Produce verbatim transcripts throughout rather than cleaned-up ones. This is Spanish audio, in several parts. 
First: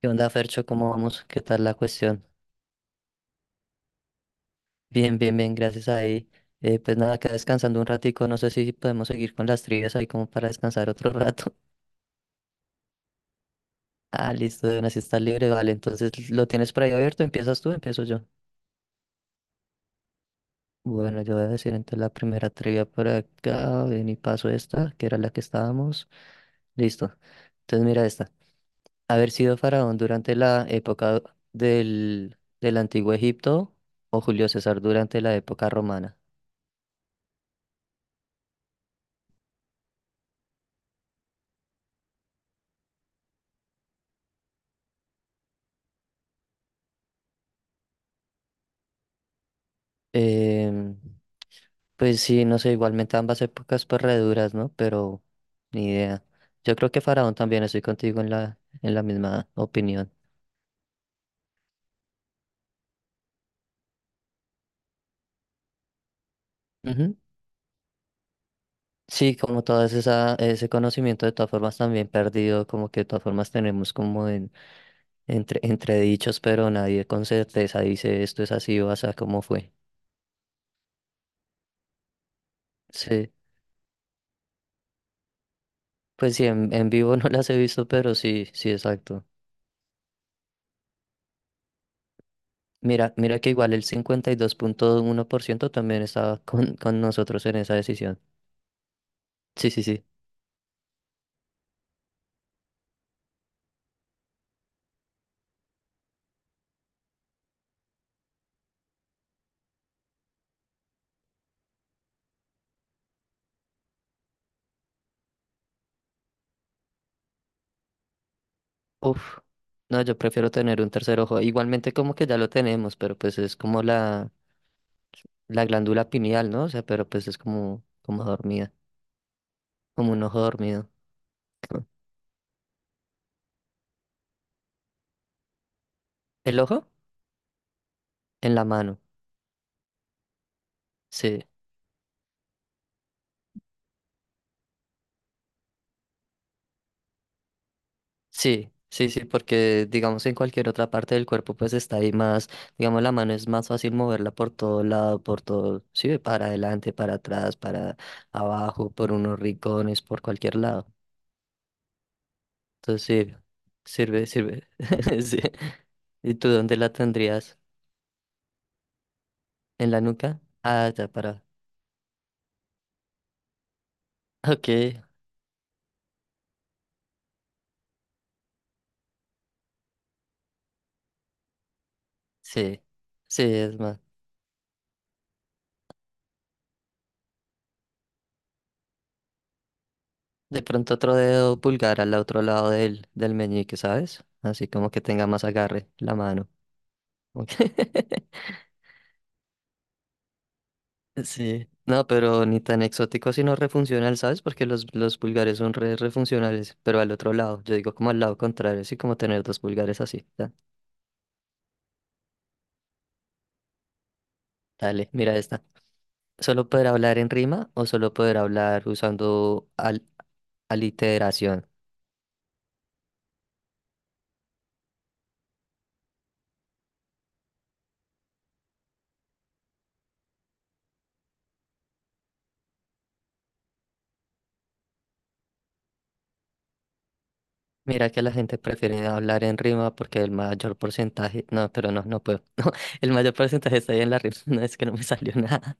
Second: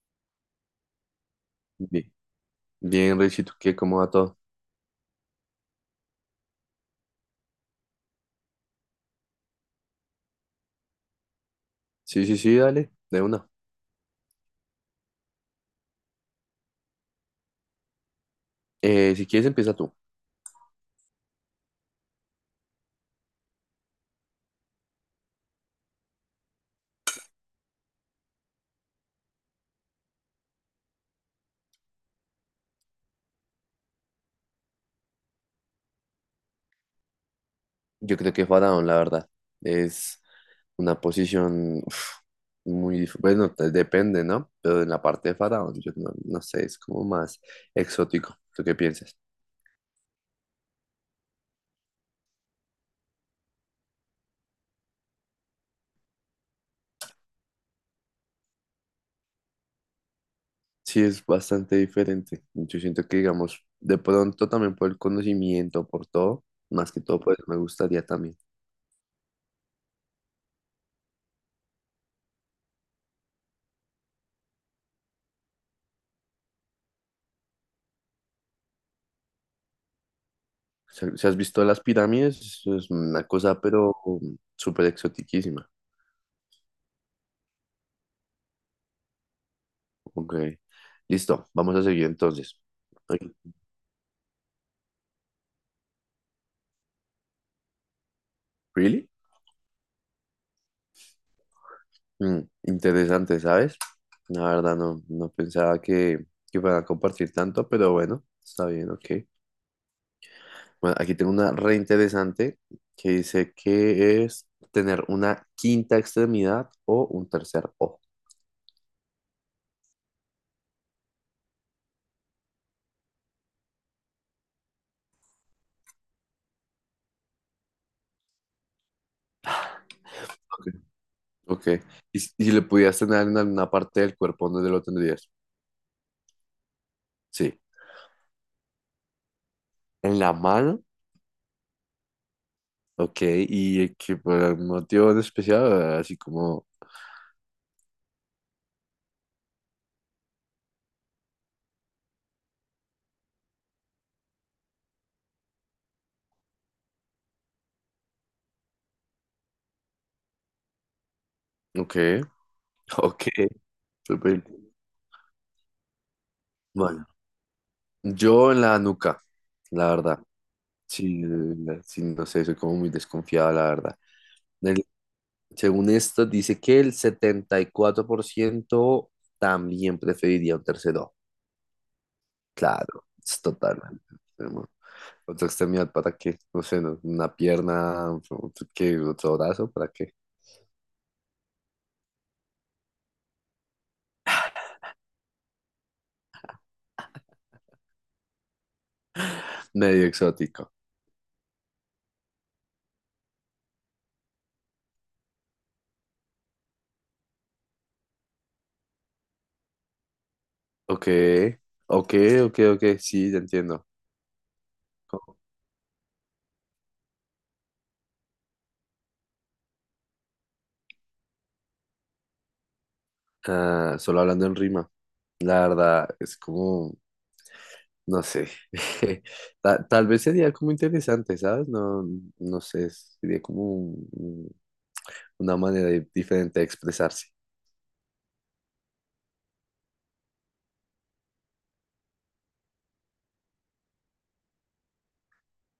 ¿Qué onda, Fercho? ¿Cómo vamos? ¿Qué tal la Bien, cuestión? bien, Richie, ¿tú qué? ¿Cómo va todo? Bien, bien, bien, gracias ahí. Eh, pues nada, acá descansando un ratico, no sé si podemos seguir con las trivias ahí como para descansar otro rato. Sí, sí, sí, dale, de una. Ah, listo, de una si está libre, vale, entonces lo tienes por ahí abierto, empiezas tú, empiezo yo. Eh, si quieres, empieza tú. Bueno, yo voy a decir entonces la primera trivia por acá, ven y paso esta, que era la que estábamos. Listo, entonces mira esta. Haber sido faraón durante la época del, del Antiguo Egipto o Julio César durante la época romana. Yo creo que Faraón, la verdad, es una posición uf, muy dif- Bueno, te- depende, ¿no? Pero en la parte de Faraón, yo no, no sé, es como más exótico. ¿Tú qué piensas? Em, Pues sí, no sé, igualmente ambas épocas pues re duras, ¿no? Pero ni idea. Yo creo que Faraón también estoy contigo en la, en la misma opinión. Sí, es bastante diferente. Yo siento que, digamos, de pronto también por el conocimiento, por todo, más que Ujú. todo, pues me gustaría también. Sí, como todo esa, ese conocimiento de todas formas también perdido, como que de todas formas tenemos como en, entre, entredichos, pero nadie con certeza dice esto es así o así como fue. Si si has visto las pirámides, es una Sí, cosa, pero um, súper exotiquísima. pues sí, en, en vivo no las he visto, pero sí, sí, exacto. Ok. Listo, vamos a seguir entonces. Mira, Ay, mira que igual el cincuenta y dos punto uno por ciento también estaba con, con nosotros en esa decisión. ¿really? Sí, sí, sí. Mm, interesante, ¿sabes? La verdad no, no pensaba que, que fueran a compartir tanto, pero bueno, está bien, ok. Bueno, aquí tengo una re interesante que dice que es tener una quinta extremidad o un tercer ojo. Uf, no, yo prefiero tener un tercer ojo. Igualmente como que ya lo tenemos, pero pues es como la, la glándula pineal, ¿no? O sea, pero pues es como, como dormida, como un ojo Ok. dormido. Ok. ¿Y si y si le pudieras tener en alguna parte del cuerpo, dónde lo tendrías? ¿El ojo? Sí. En la mano. ¿En la mano? Sí, Ok, y eh, que por algún motivo en especial, así como, sí, sí, sí, porque digamos en cualquier otra parte del cuerpo pues está ahí más, digamos la mano es más fácil moverla por todo lado, por todo, sí, para adelante, para atrás, para abajo, por unos rincones, por cualquier lado. ok, Entonces ok, sirve, sirve, súper. sirve. Sí. ¿Y tú dónde la Bueno, tendrías? yo en la nuca, la ¿En la verdad. nuca? Ah, ya Sí, para. eh, sí, no sé, soy como muy desconfiado, la verdad. Ok, El- Según esto, dice que el setenta y cuatro por ciento también preferiría un tercer ojo. sí, Claro, es sí, es más. totalmente enfermo. Otra extremidad para qué, no sé, no, una pierna, otro, ¿qué? Otro brazo para qué. De pronto otro dedo pulgar al otro lado del, del meñique, ¿sabes? Así como que tenga más agarre la mano. Ok. Medio exótico. Sí, no, pero ni tan exótico sino refuncional, ¿sabes? Porque los, los pulgares son re refuncionales, pero al otro lado, yo digo como al lado contrario, así como tener dos pulgares así. Ya. Ok, ok, ok, ok, sí, ya entiendo. Dale, mira Co- esta. ¿Solo poder hablar en rima o solo poder hablar usando al aliteración? Ah, solo hablando en rima, la verdad es como, no sé, ta- tal vez sería como interesante, ¿sabes? No, no sé, sería como un- un- una manera di- diferente de expresarse, Mira que la gente prefiere hablar en rima porque el mayor porcentaje... No, pero no, no puedo. El mayor porcentaje está ahí en la rima. No es que no me salió nada.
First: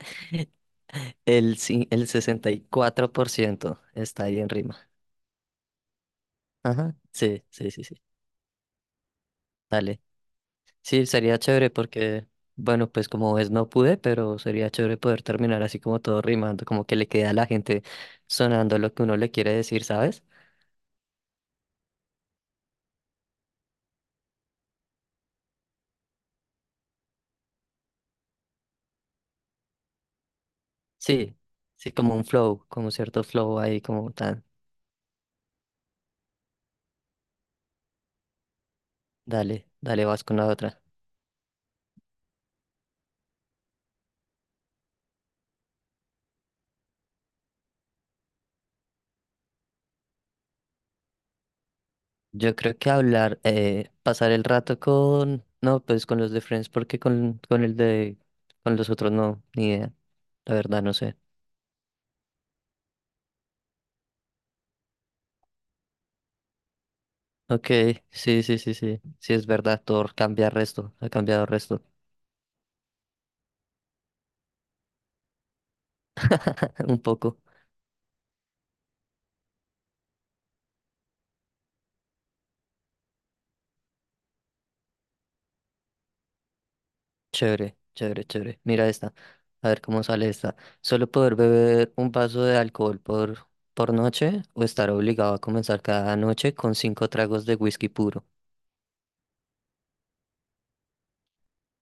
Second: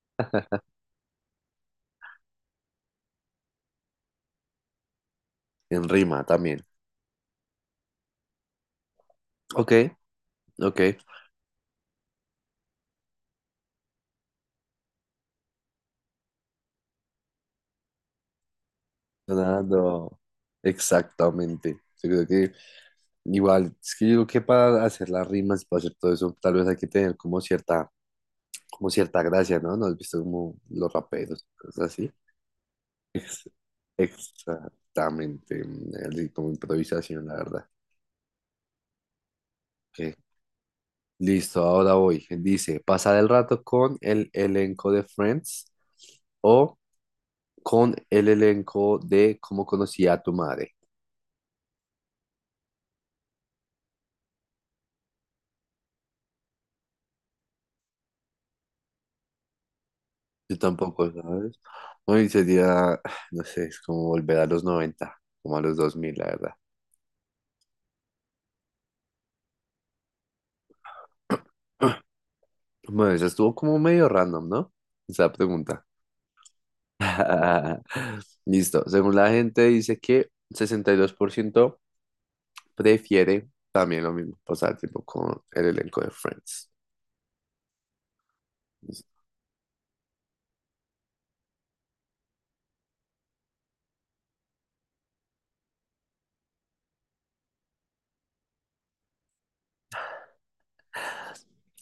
El, ci- el sesenta y cuatro por ciento está ahí en rima. en rima también. Ajá. Sí, sí, sí, sí. Ok, Dale. ok. Sí, sería chévere porque, bueno, pues como ves, no pude, pero sería chévere poder terminar así como todo rimando, como que le queda a la gente sonando lo que uno le quiere decir, Sonando. ¿sabes? Exactamente. Yo creo que igual, es que yo digo que para hacer las rimas, para hacer todo eso, tal vez hay que tener como cierta, como cierta gracia, ¿no? ¿No has visto como los Sí, raperos, cosas sí, así? como un flow, como cierto Ex- flow ahí, como tan, Exactamente. Así como improvisación, la verdad. dale, dale, Ok. vas con la otra. Listo, ahora voy. Dice, pasar el rato con el elenco de Friends o con el elenco de Cómo conocí a tu madre. Yo creo que hablar, eh, pasar el rato con, no, pues con los de Friends, porque con, con el de, con los otros no, ni idea, la Yo verdad no tampoco, sé. ¿sabes? Hoy sería, no sé, es como volver a los noventa como a los dos mil, la verdad. Ok, sí, sí, sí, sí, sí es verdad, Thor cambia resto, ha cambiado resto, Bueno, eso estuvo como medio random, ¿no? Esa pregunta. un poco. Listo. Según la gente dice que sesenta y dos por ciento prefiere también lo mismo, pasar tiempo con el elenco de Friends. Chévere, chévere, chévere. Mira Listo. esta. A ver cómo sale esta. ¿Solo poder beber un vaso de alcohol por, por noche o estar obligado a comenzar cada noche con cinco tragos de whisky puro?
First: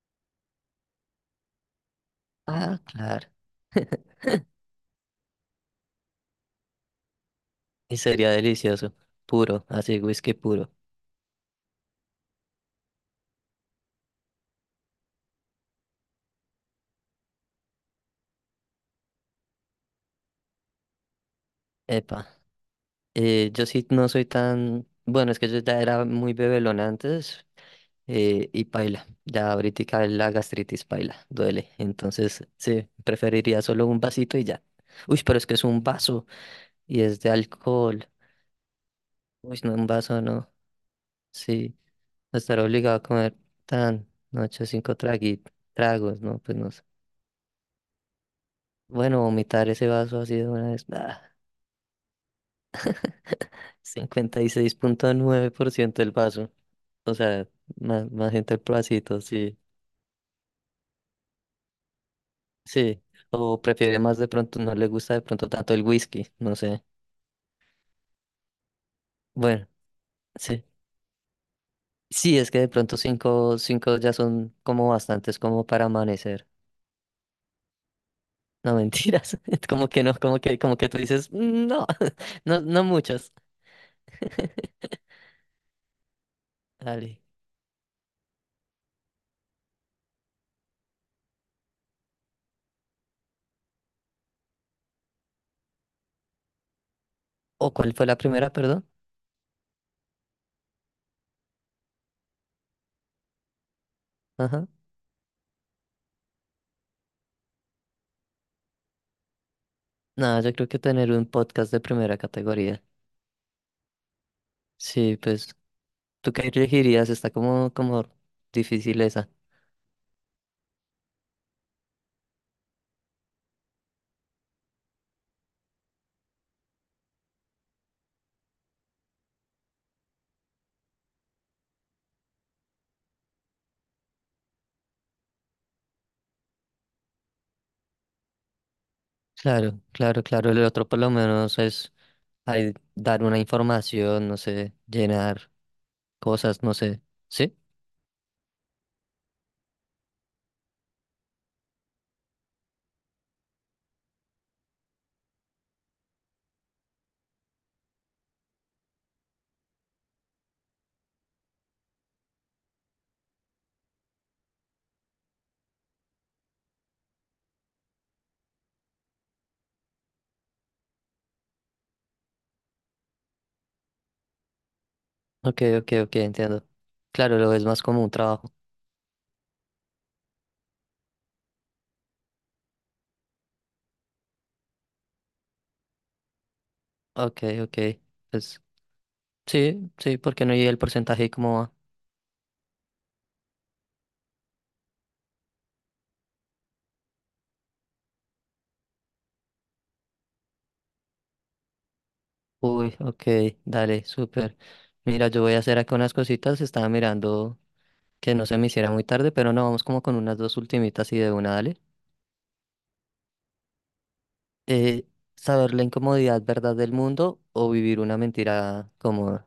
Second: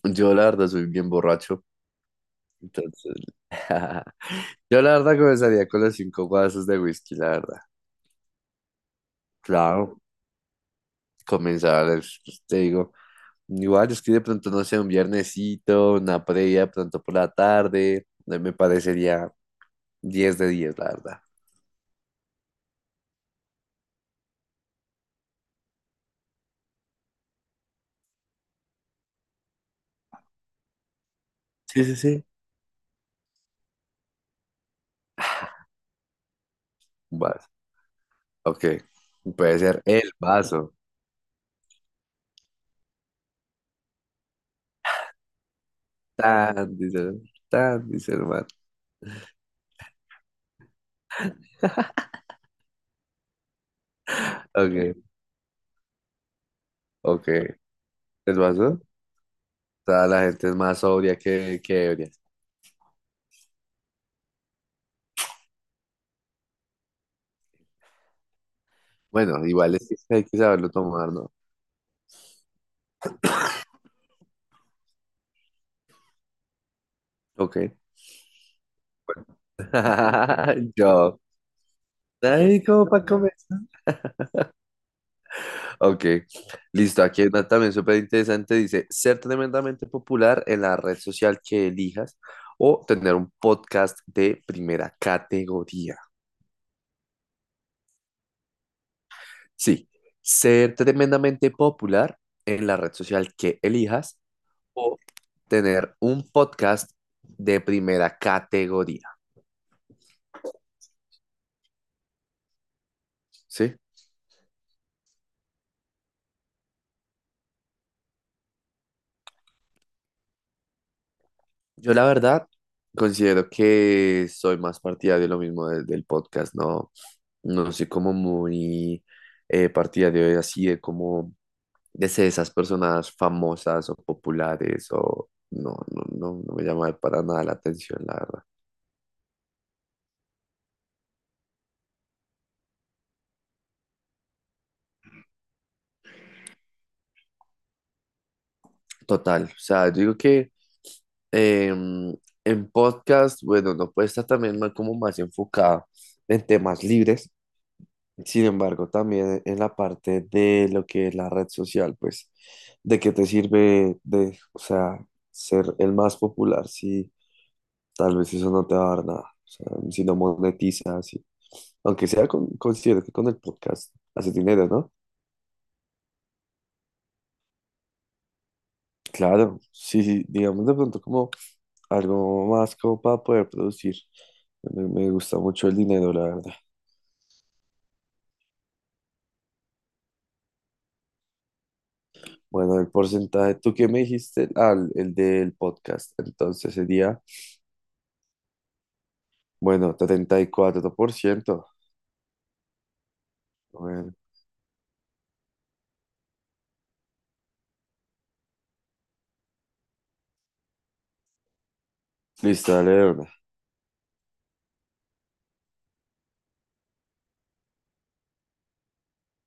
Yo la verdad soy bien borracho, Ah, entonces. claro. Yo la verdad comenzaría con los cinco vasos de whisky, la verdad. Y sería delicioso. Puro, así, Claro, whisky puro. comenzar, es- pues, te digo, igual es que de pronto, no sé, un viernesito, una previa, de pronto por la tarde, eh, me parecería diez de diez, la verdad. Epa. Eh, yo sí no soy tan... Bueno, es que yo ya era muy bebelón antes, eh, y paila. Ya ahorita la gastritis paila, duele. Sí, sí, sí. Entonces, sí, preferiría solo un vasito y ya. Uy, pero es que es un vaso, y Un es de vaso, alcohol. ok. Puede Uy, no, ser un el vaso no. vaso. Sí, estar obligado a comer tan, no, ocho, cinco tragui- tragos, no, pues no Tan, sé. dice, tan, dice el man. Bueno, vomitar ese vaso así de una vez, ah, cincuenta y seis Ok, punto nueve por ciento del vaso. O ok. sea, más, más ¿El gente el vaso? pedacito, sí, Toda la gente es más sobria que, que ebria. sí. O prefiere más de pronto, no le gusta de pronto tanto el whisky, no sé. Bueno, Bueno, igual es que hay que sí. saberlo tomar, ¿no? Sí, es que de pronto cinco, cinco ya son como bastantes como para amanecer. Ok. No, mentiras. Como que no, como que, como que tú Yo. dices, "Mm, no, no, Ay, no ¿cómo para muchas." comer? Ok, listo. Dale. Aquí hay una también súper interesante. Dice, ser tremendamente popular en la red social que elijas o tener un podcast de primera categoría. ¿O cuál fue la primera, perdón? Sí, ser tremendamente popular en la red social que elijas Ajá. o tener un podcast de primera categoría. No, yo creo que tener un podcast de primera categoría. ¿Sí? Sí, pues, ¿tú qué elegirías? Está como, como difícil esa. Yo la verdad considero que soy más partidario de lo mismo de- del podcast, no, no soy como muy eh, partidario de así de como de ser esas personas famosas o populares o no, no, no, no me llama para nada la atención, la verdad. Claro, claro, claro. El otro por lo menos es ahí dar una información, no sé, llenar cosas, no sé. ¿Sí? Total, o sea, yo digo que em, en podcast, bueno, no puede estar también más- como más enfocada en temas libres. Sin embargo, también en la parte de lo que es la red social, pues, ¿de qué te sirve de, o sea, ser el más popular si tal vez eso no te va a dar nada? O sea, si no monetizas, si- aunque sea con, considero que con el podcast haces dinero, ¿no? Ok, ok, ok, entiendo. Claro, lo ves más como un trabajo. Claro, sí, sí, digamos de pronto como algo más como para poder producir. Me, me gusta mucho el dinero, la verdad. Ok, ok. Pues sí, sí, porque no llegué el porcentaje y como, va. Bueno, el porcentaje, ¿tú qué me dijiste? Ah, el el del podcast. Entonces sería. Bueno, setenta y cuatro por ciento. Uy, ok, dale, Bueno, súper. Mira, yo voy a hacer acá unas cositas, estaba mirando que no se me hiciera muy tarde, pero no, vamos como con unas dos ultimitas y de una, dale. listo, dale de una. Eh, Saber la incomodidad verdad del mundo o vivir una mentira cómoda.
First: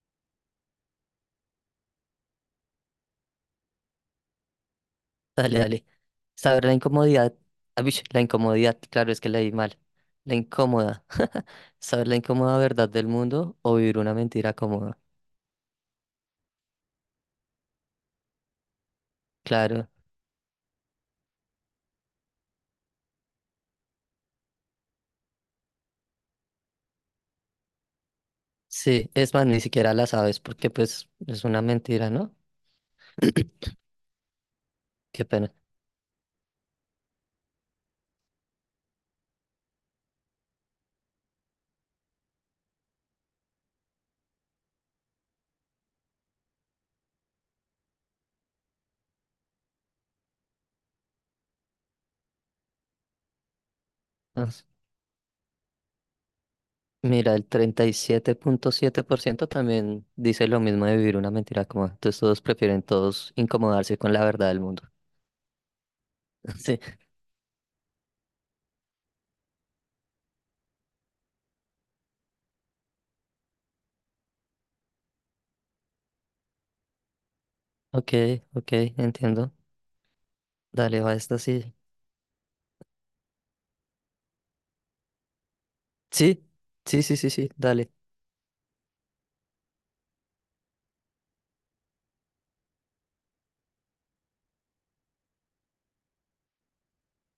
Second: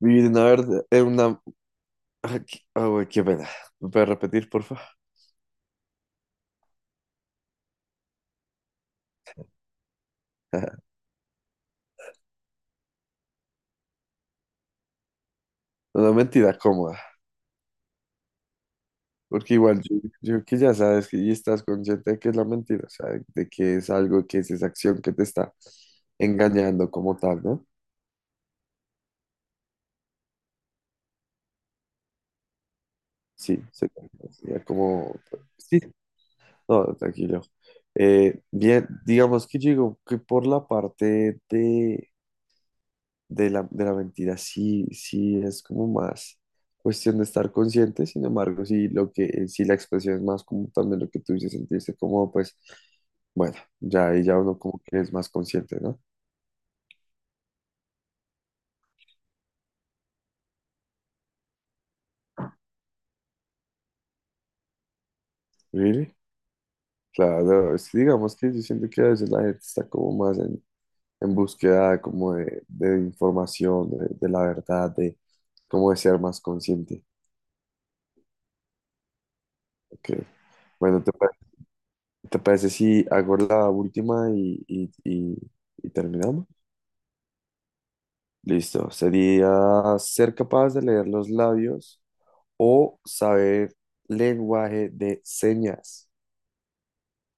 Vivir en una verdad, en una. Ah, qué- ah, güey, qué pena. ¿Me puedes repetir, porfa? Dale, dale. Saber la incomodidad, ah, bish, la incomodidad, claro, es que leí mal. La incómoda. Saber la incómoda verdad del mundo o vivir una mentira cómoda. Una mentira cómoda. Porque igual Claro. yo, yo que ya sabes que y estás consciente de que es la mentira, o sea, de que es algo, que es esa acción que te está engañando como tal, ¿no? Sí, es más, ni siquiera la sabes porque pues es una mentira, ¿no? Sí, se- sería como. Qué pena. Sí, no, tranquilo. Eh, bien, digamos que yo digo que por la parte de... de la, de la mentira sí, sí es como más cuestión de estar consciente, sin embargo, si lo que, si la expresión es más como también lo que tú dices, sentirse como, pues, bueno, ya ahí ya Ah, uno como que es más consciente, ¿no? mira, el treinta y siete punto siete por ciento también dice lo mismo de vivir una mentira como. Entonces todos prefieren todos incomodarse con la verdad del mundo. Really? Sí, Claro, es que digamos que yo siento que a veces la gente está como más en, en búsqueda como de, de información, de, de la verdad, de cómo de ser más consciente. ok, ok, entiendo. Ok. Dale, Bueno, ¿te, va pa- esta sí. te parece si hago la última y, y, y y Sí, terminamos? sí, sí, sí, sí, dale. Listo. Sería ser capaz de leer los labios o saber lenguaje de señas.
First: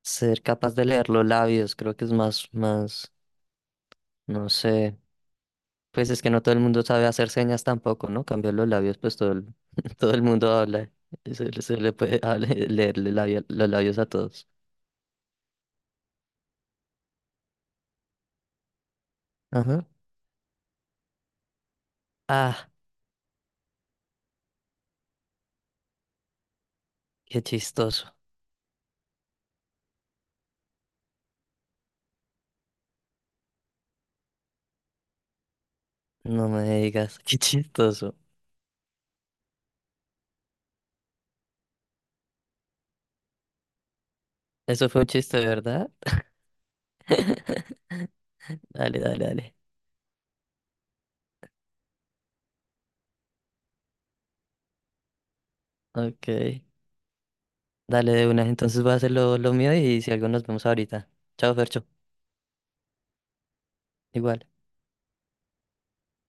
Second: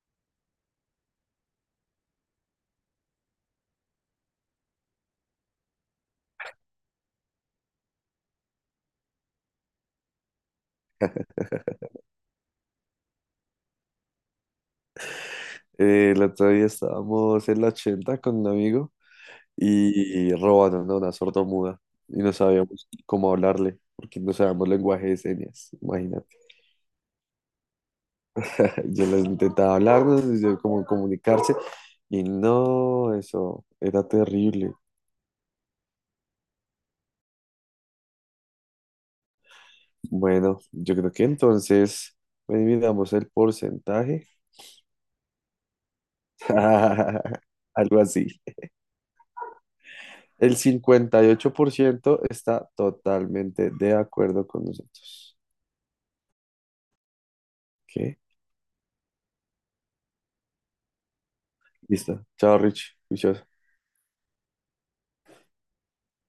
Ser capaz de leer los labios, creo que es más, más, no sé. Pues es que no todo el mundo sabe hacer señas tampoco, ¿no? Cambiar los labios, pues todo el, todo el mundo habla. Se, se le puede hablar- leerle labio- los labios a todos. Eh, el otro día estábamos en la ochenta con un amigo Ajá. y, y robando una sordomuda y no Ah, sabíamos cómo hablarle porque no sabíamos lenguaje de señas. Imagínate. qué chistoso. Yo les intentaba hablarnos, yo como comunicarse y no, eso era terrible. No me digas, qué chistoso. Bueno, yo creo que entonces, dividamos el porcentaje. Eso fue un chiste, ¿verdad? Algo así. Dale, dale, dale. El cincuenta y ocho por ciento está totalmente de acuerdo con nosotros. Ok. ¿Qué? Dale de una. Entonces voy a hacer lo, lo mío y si algo nos vemos ahorita. Chao, Fercho. Listo. Chao, Rich. Juicioso. Igual.